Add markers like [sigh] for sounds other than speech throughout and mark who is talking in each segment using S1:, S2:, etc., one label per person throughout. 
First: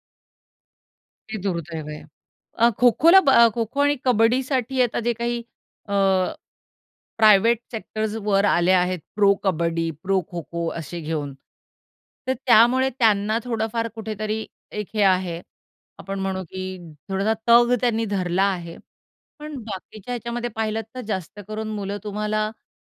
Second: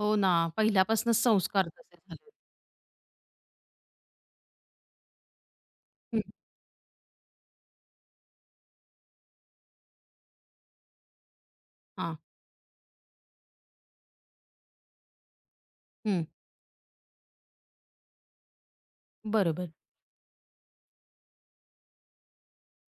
S1: हो ना. पहिल्यापासूनच
S2: हे
S1: संस्कार
S2: दुर्दैव
S1: तसे
S2: आहे.
S1: झालेत.
S2: अ, खो-खोला ब अ, खो-खो आणि कबड्डीसाठी आता जे काही अ,
S1: हं.
S2: प्रायव्हेट सेक्टर्स वर आले आहेत, प्रो-कबड्डी, प्रो-खो-खो असे घेऊन.
S1: हां.
S2: तर त्यामुळे त्यांना थोडंफार कुठेतरी एक हे आहे. आपण
S1: हं.
S2: म्हणू की थोडासा तग त्यांनी धरला आहे. पण
S1: बरोबर.
S2: बाकीच्या ह्याच्यामध्ये पाहिलत तर जास्त करून मुलं तुम्हाला,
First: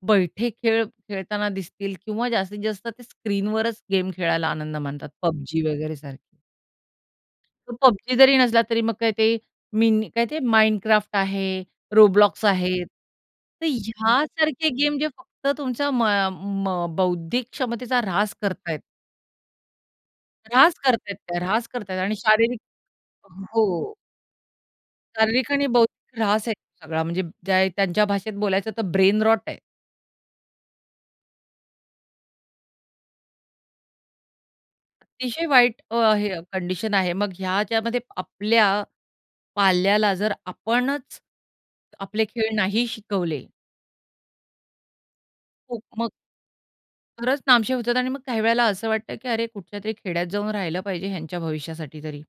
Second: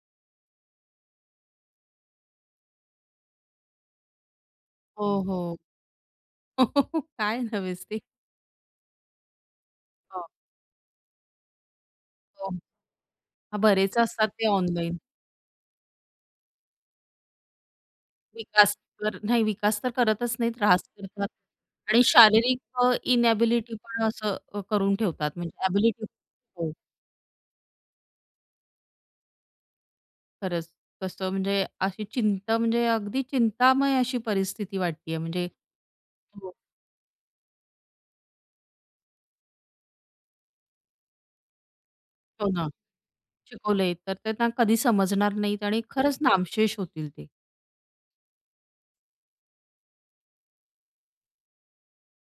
S2: बैठे खेळ खेळताना दिसतील किंवा जास्तीत जास्त ते स्क्रीनवरच गेम खेळायला आनंद मानतात.
S1: हो, हो.
S2: PUBG वगैरे सारखी.
S1: हो, काय
S2: पण
S1: नवेसे?
S2: PUBG जरी नसला तरी, मग काय ते, मिन
S1: हां.
S2: काय ते Minecraft आहे. Roblox
S1: हो.
S2: आहेत.
S1: हां,
S2: तर
S1: बरेच
S2: ह्या
S1: असतात ते
S2: सारखे
S1: ऑनलाईन.
S2: गेम जे फक्त तुमचा म अ, म बौद्धिक क्षमतेचा ऱ्हास
S1: विकास
S2: करतायेत.
S1: तर नाही विकास तर करतच नाहीत,
S2: ऱ्हास
S1: त्रास
S2: करतायेत
S1: करतात
S2: त्या, ऱ्हास करतायेत
S1: आणि
S2: आणि शारीरिक
S1: शारीरिक अ, इनॅबिलिटी
S2: हो.
S1: पण असं अ, करून ठेवतात
S2: शारीरिक
S1: म्हणजे
S2: आणि
S1: ॲबिलिटी
S2: बौद्धिक ऱ्हास आहे
S1: हो.
S2: तो सगळा. म्हणजे ज्या त्यांच्या भाषेत बोलायचं तर ब्रेनरॉट आहे.
S1: खरंच कसं म्हणजे अशी चिंता म्हणजे अगदी चिंतामय अशी परिस्थिती वाटतीये. म्हणजे
S2: अतिशय वाईट अ, हे अ,
S1: हो.
S2: कंडिशन आहे. मग ह्याच्यामध्ये आपल्या पाल्याला जर आपणच आपले
S1: हो
S2: खेळ
S1: ना.
S2: नाही शिकवले
S1: शिकवले, तर त्यांना कधी समजणार नाहीत आणि
S2: खूप मग
S1: खरंच नामशेष होतील ते.
S2: खरंच नामशेष होतात आणि मग काही वेळेला असं वाटतं की अरे कुठल्यातरी खेड्यात जाऊन राहिलं पाहिजे ह्यांच्या भविष्यासाठी तरी.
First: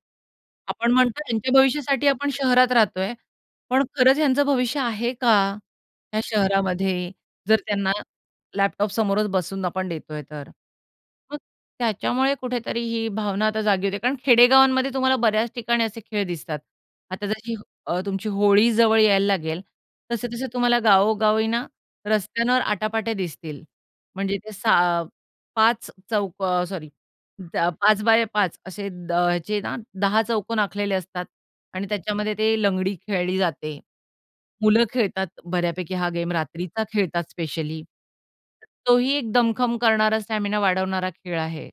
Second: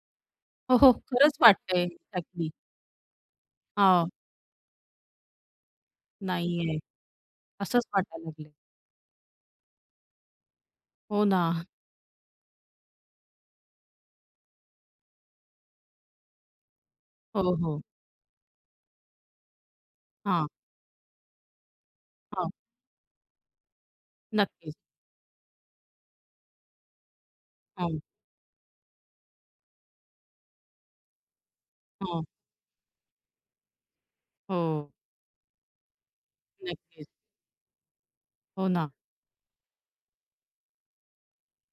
S1: हो,
S2: आपण
S1: हो.
S2: म्हणतो
S1: खरंच
S2: ह्यांच्या
S1: वाटतंय
S2: भविष्यासाठी आपण
S1: एक्झॅक्टली.
S2: शहरात राहतोय. पण
S1: हां.
S2: खरंच ह्यांचं भविष्य आहे का? ह्या
S1: नाहीये.
S2: शहरामध्ये? जर
S1: असंच
S2: त्यांना
S1: वाटायला लागलंय.
S2: लॅपटॉप समोरच बसून आपण देतोय तर?
S1: हो
S2: मग
S1: ना. [chuckles]
S2: त्याच्यामुळे कुठेतरी ही भावना आता जागी होते. कारण खेडेगावांमध्ये तुम्हाला बऱ्याच ठिकाणी असे खेळ दिसतात. आता
S1: हो,
S2: जशी ह
S1: हो.
S2: अ, तुमची होळी जवळ यायला लागेल, तसे-तसे
S1: हां.
S2: तुम्हाला गावोगावी ना
S1: हां.
S2: रस्त्यांवर आटा-पाटे दिसतील, म्हणजे ते
S1: नक्कीच.
S2: 6 5 चौक अ, सॉरी ब त्या
S1: हां.
S2: 5x5 असे अ, जे ना 10 चौकोन आखलेले असतात आणि
S1: हां.
S2: त्याच्यामध्ये ते लंगडी खेळली जाते. मुलं
S1: हो.
S2: खेळतात बऱ्यापैकी हा गेम रात्रीचा
S1: नक्कीच.
S2: खेळतात स्पेशली, तर
S1: हो ना.
S2: तोही एक दमखम करणारा, स्टॅमिना वाढवणारा खेळ आहे.